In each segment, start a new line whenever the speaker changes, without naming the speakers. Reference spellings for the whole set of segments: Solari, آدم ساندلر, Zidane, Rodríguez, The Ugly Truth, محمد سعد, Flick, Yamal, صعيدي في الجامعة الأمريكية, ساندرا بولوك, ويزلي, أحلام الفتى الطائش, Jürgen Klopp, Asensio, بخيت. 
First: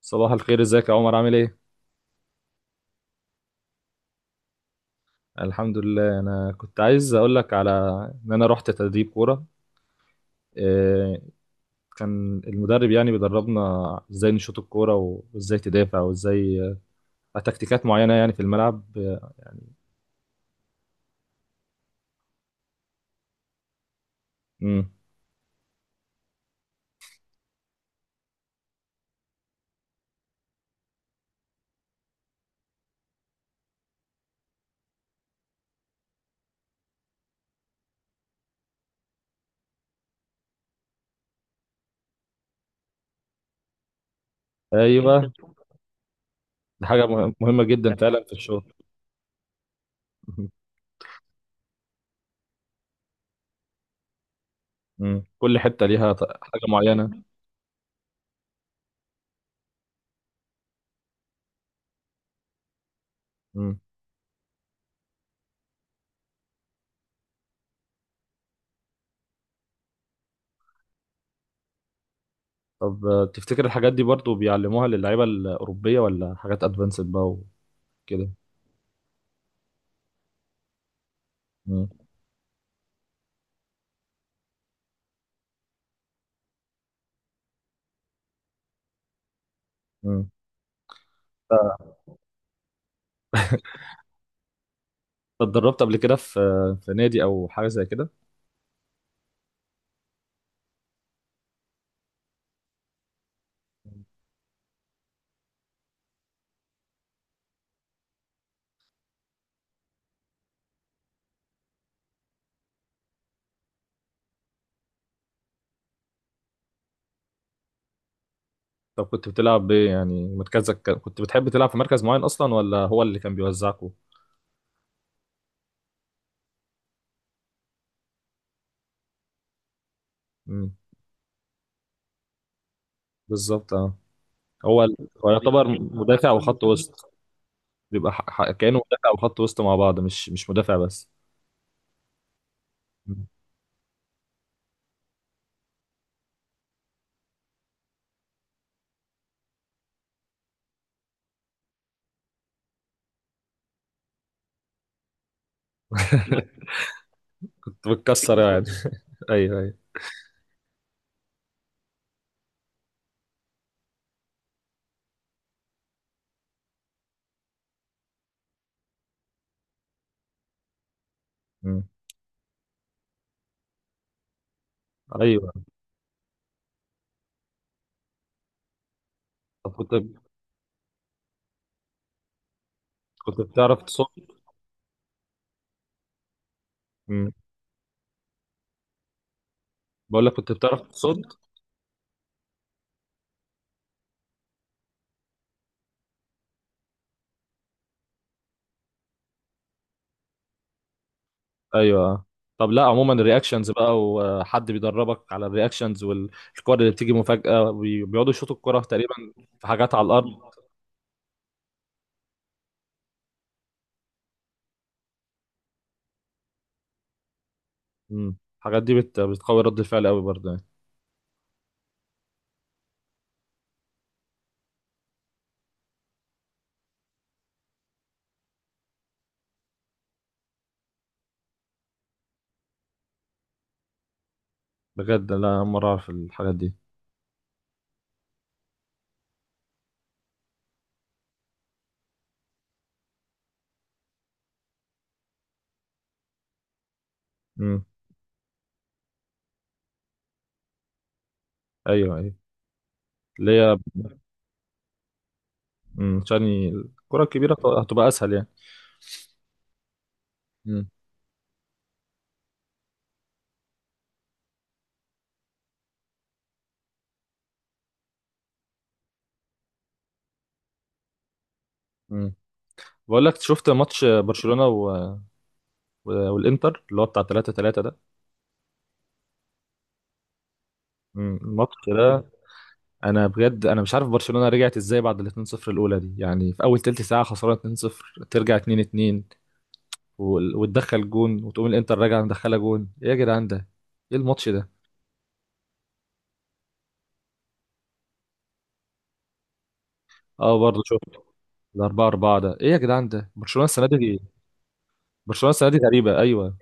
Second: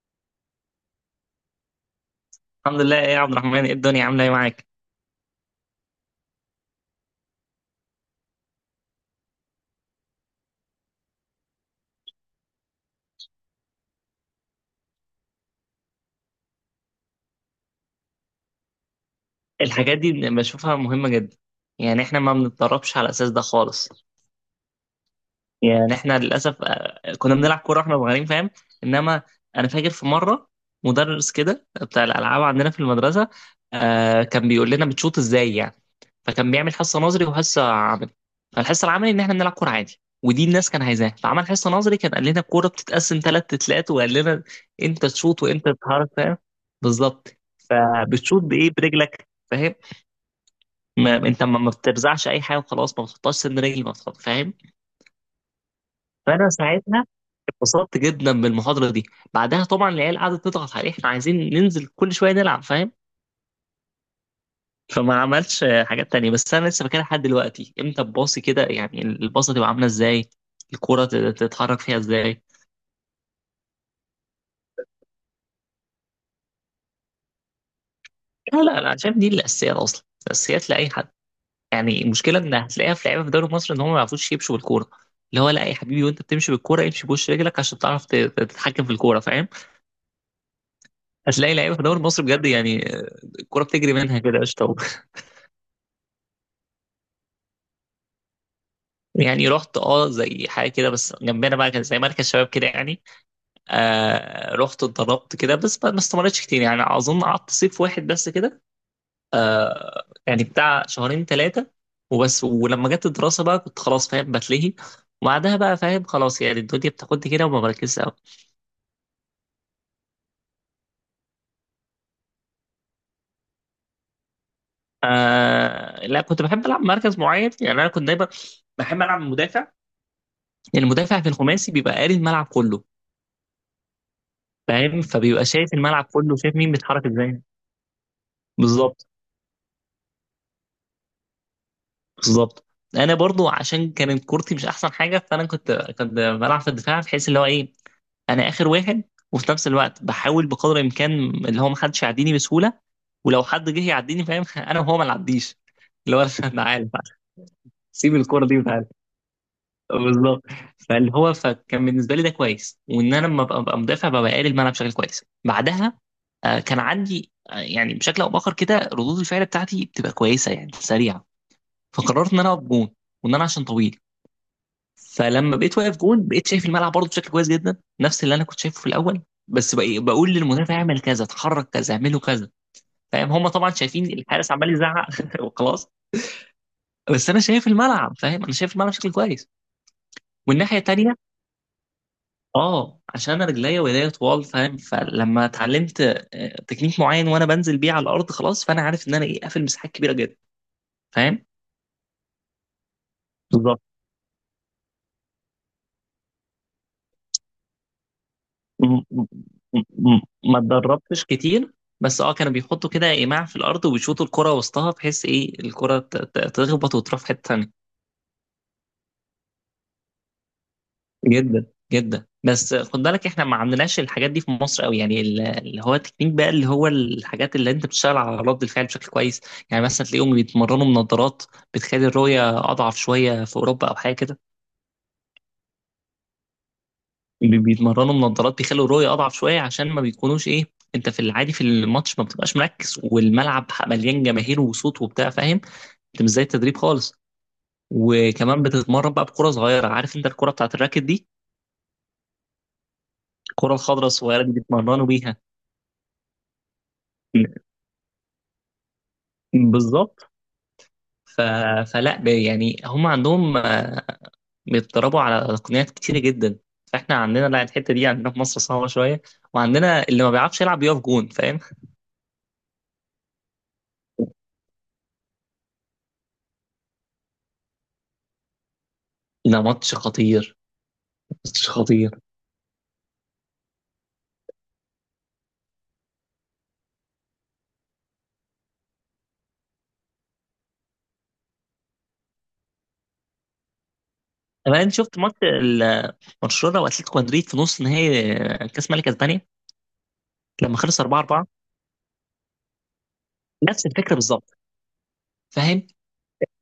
صباح الخير، ازيك يا عمر؟ عامل ايه؟
الحمد لله. ايه يا عبد الرحمن، ايه الدنيا، عامله ايه معاك؟
الحمد لله. انا كنت عايز اقول لك على انا رحت تدريب كوره. إيه، كان المدرب يعني بيدربنا ازاي نشوط الكوره و- وازاي تدافع وازاي تكتيكات معينه يعني في الملعب.
الحاجات دي بشوفها مهمه جدا. يعني احنا ما بنتدربش على الاساس ده خالص.
امم.
يعني احنا للاسف كنا بنلعب كوره واحنا صغيرين فاهم. انما انا فاكر في مره مدرس كده بتاع الالعاب عندنا في المدرسه كان بيقول لنا بتشوط ازاي يعني. فكان بيعمل حصه نظري وحصه عملي. فالحصه العملي ان احنا بنلعب كوره عادي ودي الناس كان عايزاها، فعمل حصه نظري كان قال لنا الكوره بتتقسم ثلاث تتلات، وقال لنا انت
ايوه،
تشوط وانت تتحرك فاهم.
دي حاجه
بالظبط.
مهمه جدا فعلا في
فبتشوط بايه؟
الشغل.
برجلك فاهم. ما انت ما بترزعش اي حاجه وخلاص، ما بتحطهاش سن رجل، ما بتحط فاهم.
مم. كل حته ليها
فانا
حاجه
ساعتها
معينه.
اتبسطت جدا بالمحاضره دي. بعدها طبعا العيال قعدت تضغط عليه احنا عايزين ننزل كل شويه نلعب فاهم.
مم.
فما عملش حاجات تانية، بس انا لسه فاكرها لحد دلوقتي، امتى الباص كده يعني، الباصه تبقى عامله ازاي، الكرة تتحرك فيها ازاي.
طب تفتكر الحاجات دي برضو بيعلموها للعيبه الاوروبيه ولا حاجات ادفانسد بقى وكده؟
لا لا لا، شايف دي الاساسيات اصلا، الاساسيات لاي حد.
مم.
يعني المشكله ان هتلاقيها في لعيبه في دوري مصر ان هم ما يعرفوش يمشوا بالكوره. اللي هو لا يا حبيبي، وانت بتمشي بالكوره امشي بوش رجلك عشان تعرف تتحكم في الكوره فاهم.
مم.
هتلاقي لعيبه في دوري مصر بجد يعني الكوره بتجري منها كده قشطه.
اتدربت قبل كده في في نادي او حاجه زي كده؟
يعني رحت اه زي حاجه كده، بس جنبنا بقى كان زي مركز شباب كده يعني. آه رحت اتدربت كده بس ما استمرتش كتير، يعني اظن قعدت صيف واحد بس كده، يعني بتاع شهرين ثلاثه وبس. ولما جت الدراسه بقى كنت خلاص فاهم بتلهي، وبعدها بقى فاهم خلاص يعني الدنيا بتاخدني كده وما بركزش قوي.
طب كنت بتلعب بايه؟ يعني مركزك كنت بتحب تلعب في مركز معين اصلا ولا هو اللي كان بيوزعكوا؟
آه لا، كنت بحب العب مركز معين. يعني انا كنت دايما بحب العب مدافع.
امم.
المدافع في الخماسي بيبقى قاري الملعب كله
بالظبط اه. هو ال-
فاهم.
هو
فبيبقى
يعتبر
شايف الملعب
مدافع
كله، شايف
وخط
مين بيتحرك
وسط.
ازاي.
بيبقى كانه
بالظبط.
مدافع وخط وسط مع بعض، مش مدافع بس.
بالظبط. انا
مم.
برضو عشان كانت كورتي مش احسن حاجه، فانا كنت بلعب في الدفاع، بحيث اللي هو ايه، انا اخر واحد، وفي نفس الوقت بحاول بقدر الامكان اللي هو ما حدش يعديني بسهوله. ولو حد جه يعديني فاهم، انا وهو ما نعديش، اللي هو انا عارف،
كنت
سيب
بتكسر
الكوره دي
يعني.
وتعالى.
ايوه ايوه.
بالظبط. فاللي هو فكان بالنسبه لي ده كويس، وان انا لما ببقى مدافع ببقى قاري الملعب بشكل كويس. بعدها كان عندي يعني بشكل او باخر كده ردود الفعل بتاعتي بتبقى كويسه، يعني سريعه.
مم.
فقررت ان انا اقف جون، وان انا عشان طويل.
ايوه.
فلما بقيت واقف جون بقيت شايف الملعب برضه بشكل كويس جدا، نفس اللي انا كنت شايفه في الاول.
طب
بس
كنت
بقى بقول للمدافع اعمل كذا، اتحرك كذا، اعمله كذا فاهم. هم طبعا
بتعرف
شايفين
تصد؟
الحارس عمال يزعق وخلاص. بس
مم.
انا شايف الملعب فاهم، انا شايف الملعب بشكل كويس،
بقول لك كنت
والناحيه
بتعرف
التانيه
تصد؟
اه عشان انا رجليا وايديا طوال فاهم. فلما اتعلمت تكنيك معين وانا بنزل بيه على الارض خلاص، فانا عارف ان انا ايه، قافل مساحات كبيره جدا فاهم.
ايوه. طب لا عموما الرياكشنز
بالظبط.
بقى، وحد بيدربك على الرياكشنز والكور اللي بتيجي مفاجأة بيقعدوا يشوطوا الكرة
م-
تقريبا
م-
في حاجات على الارض.
ما اتدربتش كتير، بس اه كانوا بيحطوا كده ايماع في الارض وبيشوطوا الكرة وسطها بحيث ايه الكرة تخبط وتروح في حتة تانية.
امم، الحاجات دي بتقوي رد الفعل قوي برضه يعني.
جدا جدا. بس خد بالك احنا ما عندناش الحاجات دي في مصر قوي، يعني اللي هو التكنيك بقى، اللي هو الحاجات اللي انت بتشتغل على رد الفعل بشكل كويس. يعني مثلا تلاقيهم بيتمرنوا بنظارات بتخلي الرؤية اضعف شوية في اوروبا او حاجة كده.
بجد لا، أول مرة اعرف الحاجات دي.
بيتمرنوا بنظارات بيخلوا الرؤية أضعف شوية، عشان ما بيكونوش إيه، أنت في العادي في الماتش ما بتبقاش مركز، والملعب مليان جماهير وصوت وبتاع فاهم. أنت مش زي التدريب خالص.
امم.
وكمان بتتمرن بقى بكرة صغيرة، عارف أنت الكرة بتاعت الراكت دي،
ايوه ايوه، اللي
الكرة
هي.
الخضراء الصغيرة دي بيتمرنوا بيها.
امم، عشان الكرة الكبيرة هتبقى اسهل يعني.
بالظبط.
امم.
ف... يعني هم عندهم بيتدربوا على تقنيات كتيرة جدا. فاحنا عندنا لا، الحتة دي عندنا في مصر صعبة شوية، وعندنا اللي ما بيعرفش يلعب بيقف جون فاهم.
امم. بقول لك، شفت ماتش برشلونة والانتر اللي هو بتاع 3 3 ده؟
ده ماتش خطير.
امم،
ماتش
الماتش
خطير.
ده. انا بجد انا مش عارف برشلونة رجعت ازاي بعد ال 2-0 الاولى دي، يعني في اول تلت ساعة خسرانة 2-0 ترجع 2-2 وتدخل جون وتقوم الانتر راجعة مدخلة جون. ايه يا جدعان ده؟ ايه الماتش ده؟
طب انت شفت ماتش برشلونه واتلتيكو مدريد في نص نهائي كاس ملك اسبانيا،
اه
لما
برضه
خلص 4
شفت.
4؟
الأربعة أربعة اربعة ده إيه يا جدعان ده؟ برشلونة السنة
نفس الفكره
دي.
بالظبط
برشلونة السنة دي
فاهم.
غريبة أيوه.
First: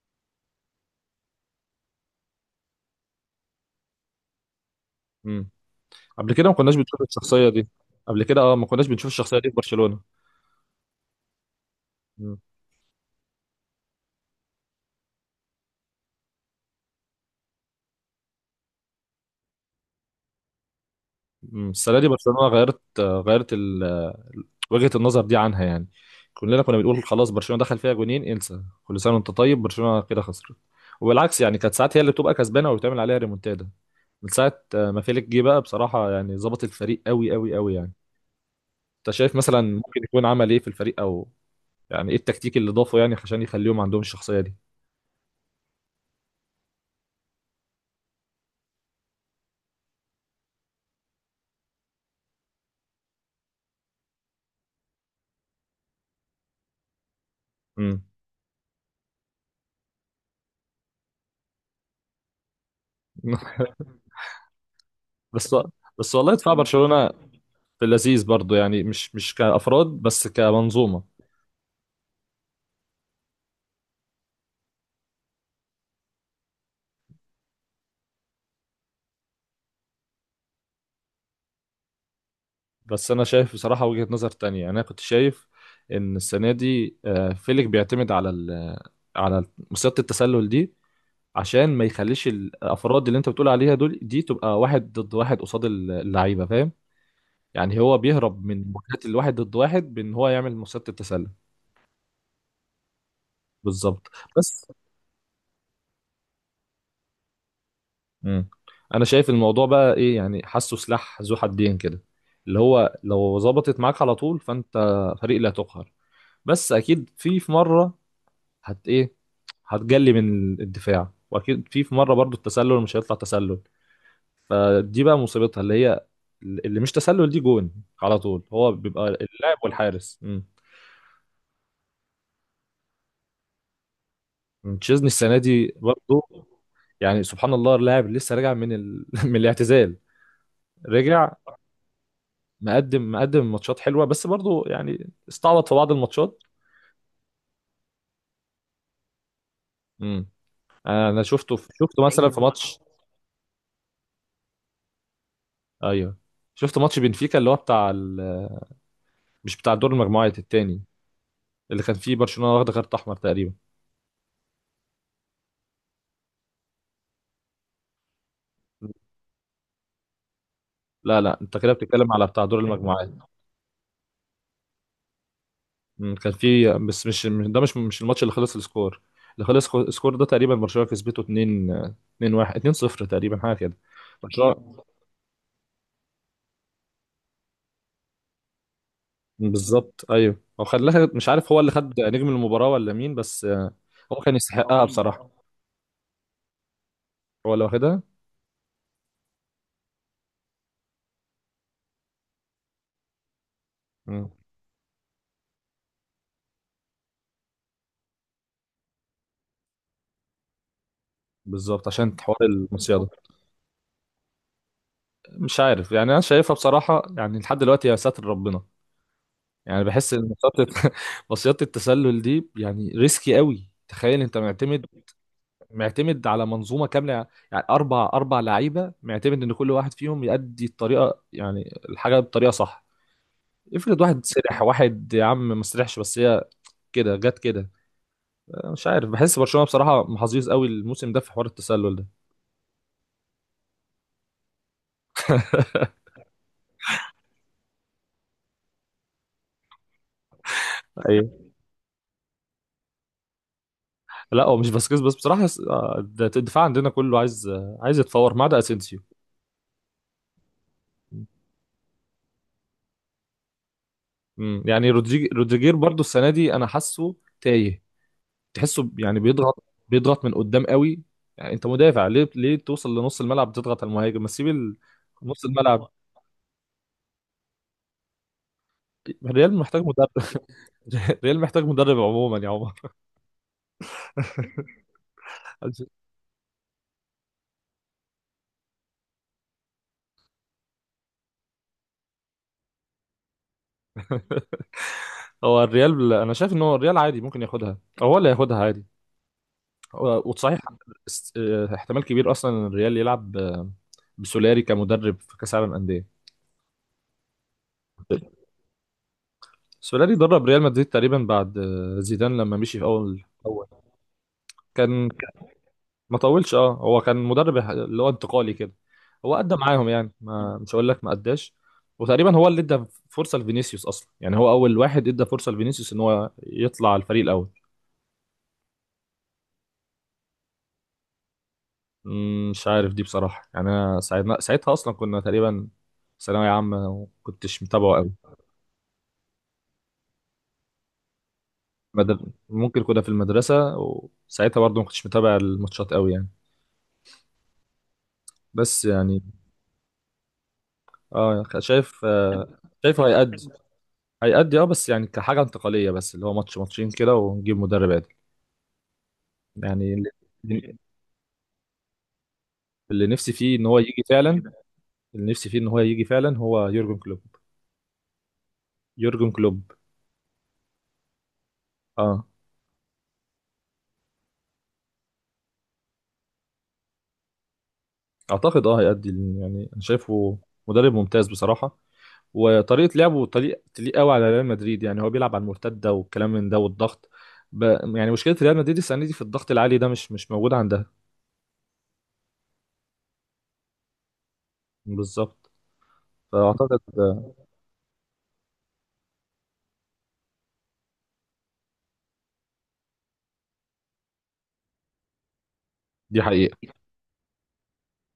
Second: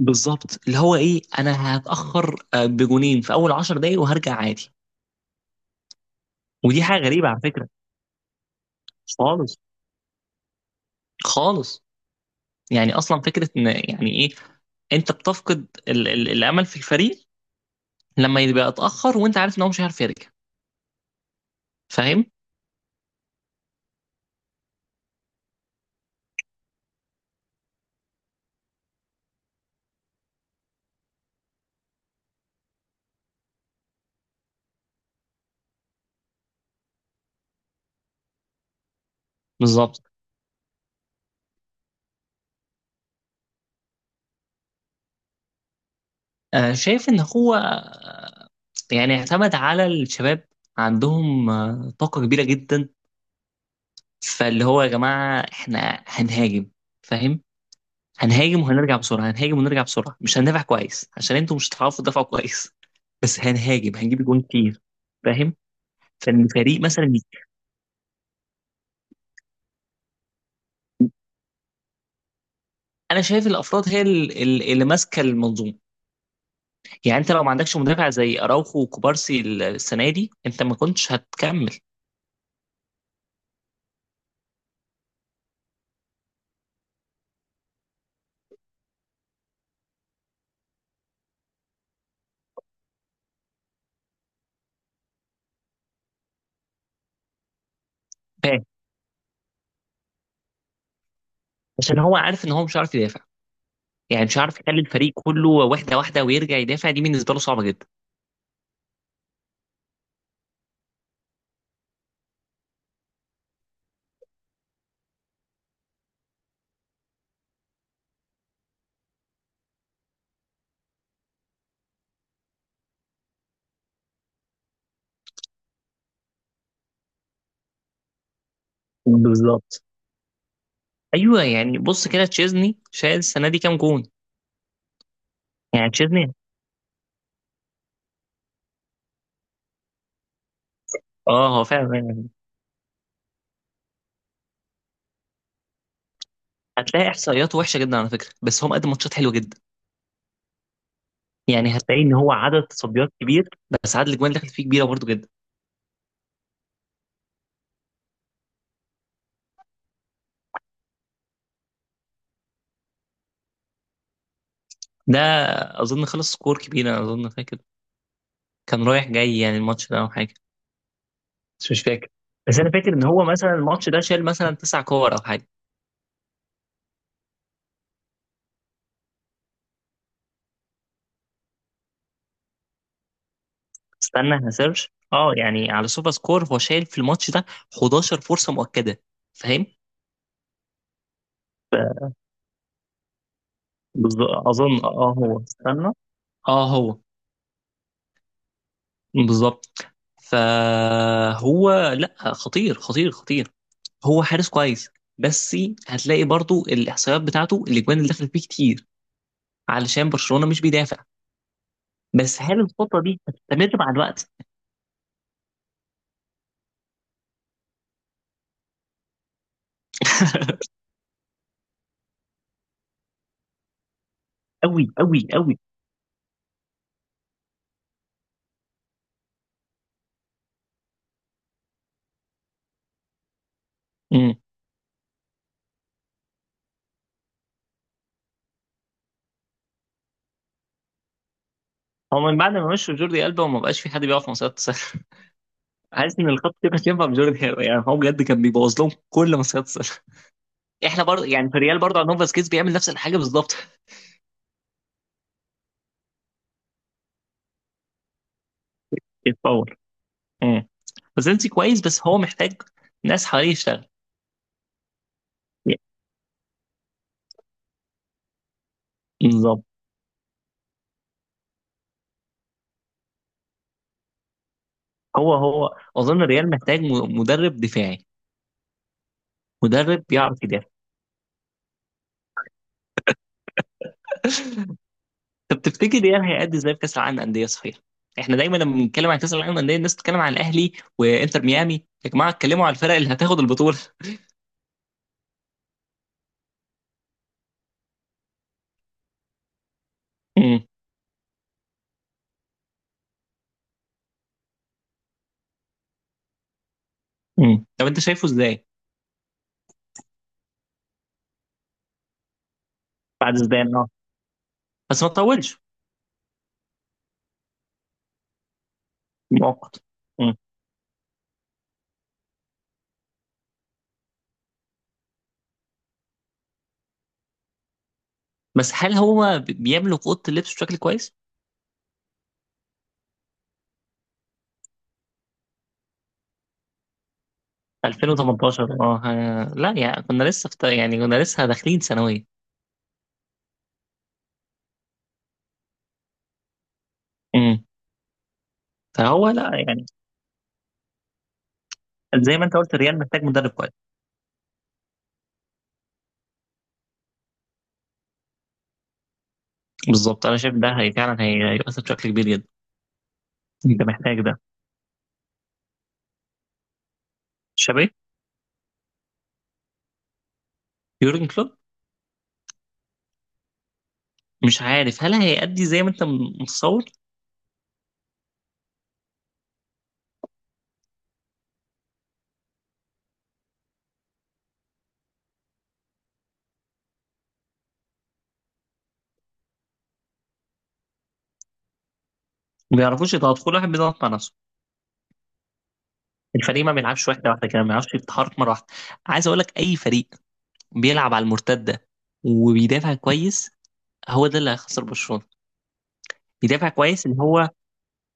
بالظبط، اللي هو ايه، انا هتاخر بجونين في اول 10 دقايق وهرجع عادي.
مم. قبل كده ما كناش
ودي
بنشوف
حاجه غريبه على
الشخصية دي.
فكره.
قبل كده أه، ما كناش بنشوف الشخصية دي في
خالص.
برشلونة.
خالص.
مم.
يعني اصلا فكره ان يعني ايه انت بتفقد ال ال الامل في الفريق لما يبقى اتاخر، وانت عارف ان هو مش هيعرف يرجع
مم. السنه دي
فاهم.
برشلونه غيرت وجهه النظر دي عنها يعني. كلنا كنا بنقول خلاص برشلونه دخل فيها جونين، انسى. كل سنه وانت طيب برشلونه كده خسرت. وبالعكس يعني كانت ساعات هي اللي بتبقى كسبانه وبتعمل عليها ريمونتادا. من ساعه ما فيليك جه بقى بصراحه يعني ظبط الفريق قوي قوي يعني. انت شايف مثلا ممكن
بالظبط.
يكون عمل ايه في الفريق؟ او يعني ايه التكتيك اللي ضافه يعني عشان يخليهم عندهم الشخصيه دي؟
شايف ان هو يعني اعتمد على الشباب. عندهم طاقه كبيره جدا. فاللي هو يا جماعة احنا هنهاجم فاهم.
امم.
هنهاجم وهنرجع بسرعة، هنهاجم ونرجع بسرعة، مش هندافع كويس عشان انتوا مش هتعرفوا تدافعوا كويس، بس هنهاجم هنجيب جون كتير
بس
فاهم.
والله
فان
دفاع
الفريق مثلا،
برشلونه في اللذيذ برضو يعني، مش كافراد بس كمنظومه.
انا شايف الافراد هي اللي ماسكه المنظومه. يعني انت لو ما عندكش مدافع زي اراوخو وكوبارسي السنه دي انت ما كنتش هتكمل
بس انا شايف بصراحه وجهه نظر تانية يعني. انا كنت شايف ان السنه دي فيليك بيعتمد على على مصيده التسلل دي عشان ما يخليش الافراد اللي انت بتقول عليها دول دي تبقى واحد ضد واحد قصاد اللعيبه، فاهم؟ يعني هو بيهرب من
فاهم.
مواجهات الواحد ضد واحد بان هو يعمل مصيده التسلل.
عشان هو عارف ان هو مش عارف يدافع.
بالظبط.
يعني مش عارف
بس
يخلي الفريق كله واحده واحده ويرجع يدافع، دي بالنسبه له صعبه جدا.
مم. انا شايف الموضوع بقى ايه يعني، حاسه سلاح ذو حدين كده. اللي هو لو ظبطت معاك على طول فانت فريق لا تقهر. بس اكيد في في مره هت ايه هتجلي من الدفاع، واكيد في في مره برضو التسلل مش هيطلع تسلل. فدي بقى مصيبتها اللي هي اللي مش تسلل دي جون على طول. هو بيبقى اللاعب
بالظبط.
والحارس. امم.
ايوه، يعني بص كده تشيزني شايل السنه دي كام جون.
تشيزني السنه دي
يعني
برضو.
تشيزني
يعني سبحان الله، اللاعب لسه راجع من من الاعتزال. رجع.
اه هو فعلا يعني
مقدم ماتشات حلوه، بس برضو يعني استعبط في بعض الماتشات.
هتلاقي احصائياته وحشه جدا على فكره، بس هو مقدم ماتشات حلوه جدا.
امم. انا شفته
يعني هتلاقي
شفته
ان
مثلا
هو
في
عدد
ماتش.
تصديات كبير، بس عدد الاجوان اللي دخلت فيه كبيره برضه جدا.
ايوه، شفت ماتش بنفيكا اللي هو بتاع مش بتاع دور المجموعات التاني اللي كان فيه برشلونة واخدة كارت احمر تقريبا.
ده اظن خلص سكور كبير، انا اظن فاكر كان رايح جاي يعني الماتش ده او حاجه،
لا لا، انت
بس
كده
مش فاكر.
بتتكلم على بتاع دور
بس انا فاكر ان
المجموعات.
هو مثلا الماتش ده شال مثلا تسع كور او حاجه.
مم، كان فيه بس ده مش الماتش اللي خلص السكور. اللي خلص السكور ده تقريبا برشلونة كسبته 2 2 1 2 0 تقريبا حاجة كده.
استنى
برشلونة.
هسيرش. اه يعني على سوبر سكور هو شايل في الماتش ده 11 فرصه مؤكده فاهم.
بالظبط ايوه. هو خلاها، مش عارف هو اللي خد نجم المباراة ولا مين، بس هو كان
بالظبط
يستحقها
اظن اه
بصراحة.
هو، استنى اه هو
هو اللي واخدها.
بالظبط. فهو لا خطير خطير خطير. هو
مم.
حارس كويس، بس هتلاقي برضو الاحصائيات بتاعته الاجوان اللي دخلت فيه كتير، علشان برشلونة مش بيدافع.
بالظبط عشان حوار
بس هل الخطة
المصيدة.
دي هتستمر مع الوقت؟
مش عارف يعني، انا شايفها بصراحة يعني لحد دلوقتي يا ساتر ربنا. يعني بحس ان مصيدة مصيدة التسلل دي يعني ريسكي قوي. تخيل انت
قوي
معتمد
قوي قوي.
على منظومه كامله. يعني اربع اربع لعيبه، معتمد ان كل واحد فيهم يأدي الطريقه يعني الحاجه بطريقه صح. افرض واحد
امم،
سرح، واحد يا عم ما سرحش، بس هي كده جت كده. مش عارف، بحس برشلونه بصراحه محظوظ قوي الموسم ده في حوار التسلل ده.
هو من بعد ما مشوا جوردي ألبا وما بقاش في حد بيقف مصيدة السله. حاسس ان الخطة دي كانت ينفع بجوردي ألبا، يعني هو بجد كان بيبوظ لهم كل مصيدة السله. احنا برضه
ايوه.
يعني في الريال برضه عندهم فاسكيز بيعمل نفس الحاجة بالظبط.
لا هو مش باسكيز بس بصراحه، آه، الدفاع عندنا كله عايز عايز يتفور ما عدا اسينسيو.
يتطور. فازيلسي كويس، بس هو محتاج ناس حواليه يشتغل.
مم. يعني رودريجير برضو السنه دي انا حاسه تايه. تحسه يعني بيضغط
بالظبط.
بيضغط من قدام قوي. يعني انت مدافع، ليه توصل لنص الملعب تضغط على المهاجم؟ ما تسيب
هو
نص
هو
الملعب.
اظن الريال محتاج مدرب دفاعي.
الريال محتاج
مدرب
مدرب.
بيعرف يدافع.
الريال محتاج مدرب عموما يا عمر.
طب تفتكر الريال هيأدي ازاي في كاس العالم للانديه صحيح؟ احنا دايما لما بنتكلم عن كاس العالم للانديه الناس بتتكلم عن الاهلي وانتر ميامي يا جماعه، اتكلموا على الفرق اللي هتاخد البطوله.
هو الريال انا شايف ان هو الريال عادي ممكن ياخدها، أو هو اللي هياخدها عادي. وصحيح
امم.
اه، احتمال كبير اصلا إن الريال يلعب بسولاري كمدرب في كاس العالم انديه.
امم. طب انت شايفه ازاي؟
سولاري درب ريال مدريد تقريبا بعد زيدان لما مشي في
بعد
اول.
زيدان اه، بس
كان
ما تطولش.
ما طولش اه. هو كان مدرب اللي هو انتقالي كده. هو ادى
مؤقت.
معاهم يعني،
امم.
ما مش هقول لك ما اداش. وتقريبا هو اللي ادى فرصه لفينيسيوس اصلا، يعني هو اول واحد ادى فرصه لفينيسيوس ان هو يطلع على الفريق الاول.
بس هل هو بيملك اوضه اللبس بشكل كويس؟
مم. مش عارف دي بصراحه، يعني انا ساعتها اصلا كنا تقريبا ثانويه عامه، وكنتش متابعه قوي.
2018 اه، لا يعني كنا لسه في، يعني كنا لسه داخلين ثانويه.
مدر... ممكن كنا في المدرسه، وساعتها برضه ما كنتش متابع الماتشات قوي يعني.
امم.
بس يعني
فهو لا يعني
اه شايف
زي ما انت قلت الريال
شايفه
محتاج
هيأدي.
مدرب كويس.
هيأدي اه، بس يعني كحاجة انتقالية بس، اللي هو ماتش ماتشين كده ونجيب مدرب عادل يعني. اللي
بالظبط، انا شايف ده هي فعلا هيؤثر بشكل كبير جدا.
اللي نفسي فيه ان هو
انت
يجي
محتاج
فعلا،
ده.
اللي نفسي فيه ان هو يجي فعلا هو يورجن كلوب.
شابي.
يورجن كلوب
يورجن كلوب.
اه.
مش عارف هل هيأدي زي ما انت متصور.
اعتقد اه هيأدي، يعني انا شايفه مدرب ممتاز بصراحة. وطريقة لعبه طريق تليق قوي على ريال مدريد، يعني هو بيلعب على المرتدة والكلام من ده والضغط. ب... يعني مشكلة ريال مدريد السنة دي في الضغط العالي ده مش موجود عندها.
ما بيعرفوش يضغط، كل واحد بيضغط مع نفسه.
بالظبط.
الفريق ما
فأعتقد
بيلعبش واحده
آه،
واحده كده، ما بيعرفش يتحرك مره واحده. عايز اقول لك اي فريق بيلعب على المرتده وبيدافع كويس، هو ده اللي هيخسر برشلونه.
دي حقيقة.
بيدافع كويس، اللي هو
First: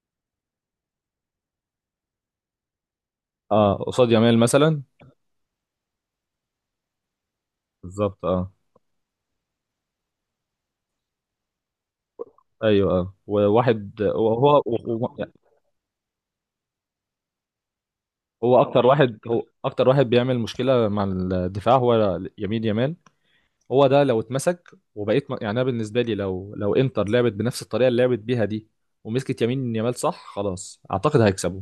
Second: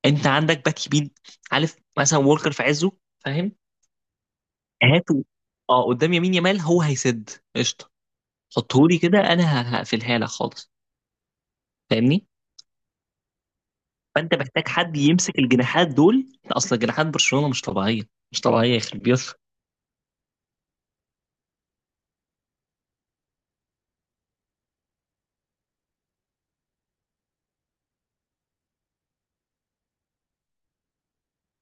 انت عندك باك يمين، عارف مثلا وولكر في عزه فاهم،
اه قصاد يامال مثلا.
هاته. اه قدام يمين يامال هو هيسد، قشطه.
بالظبط اه.
حطهولي كده، انا هقفلها لك خالص فاهمني.
ايوه اه. وواحد هو
فانت
هو
محتاج حد يمسك الجناحات دول، اصل جناحات برشلونه مش طبيعيه. مش
هو
طبيعيه
اكتر
يخرب
واحد،
بيوت.
بيعمل مشكله مع الدفاع هو يمين يامال. هو ده لو اتمسك وبقيت يعني انا بالنسبه لي لو انتر لعبت بنفس الطريقه اللي لعبت بيها دي، ومسكت يمين يامال صح، خلاص اعتقد هيكسبوا.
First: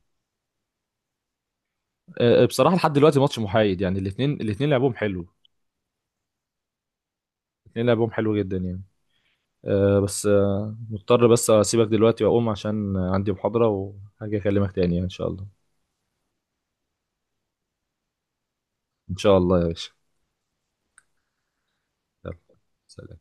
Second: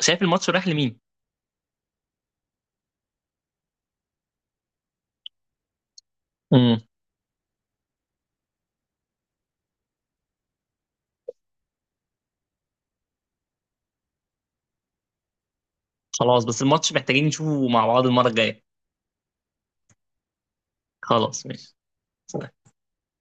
شايف الماتش رايح لمين؟
بصراحه لحد دلوقتي ماتش محايد، يعني الاثنين لعبهم حلو،
امم.
الاثنين لعبهم حلو جدا يعني. أه بس أه مضطر بس اسيبك دلوقتي واقوم عشان عندي محاضره، وهاجي اكلمك تاني يعني ان شاء الله.
خلاص، بس الماتش محتاجين نشوفه مع بعض المره الجايه.
ان شاء الله يا باشا.
خلاص، ماشي.
يلا، سلام.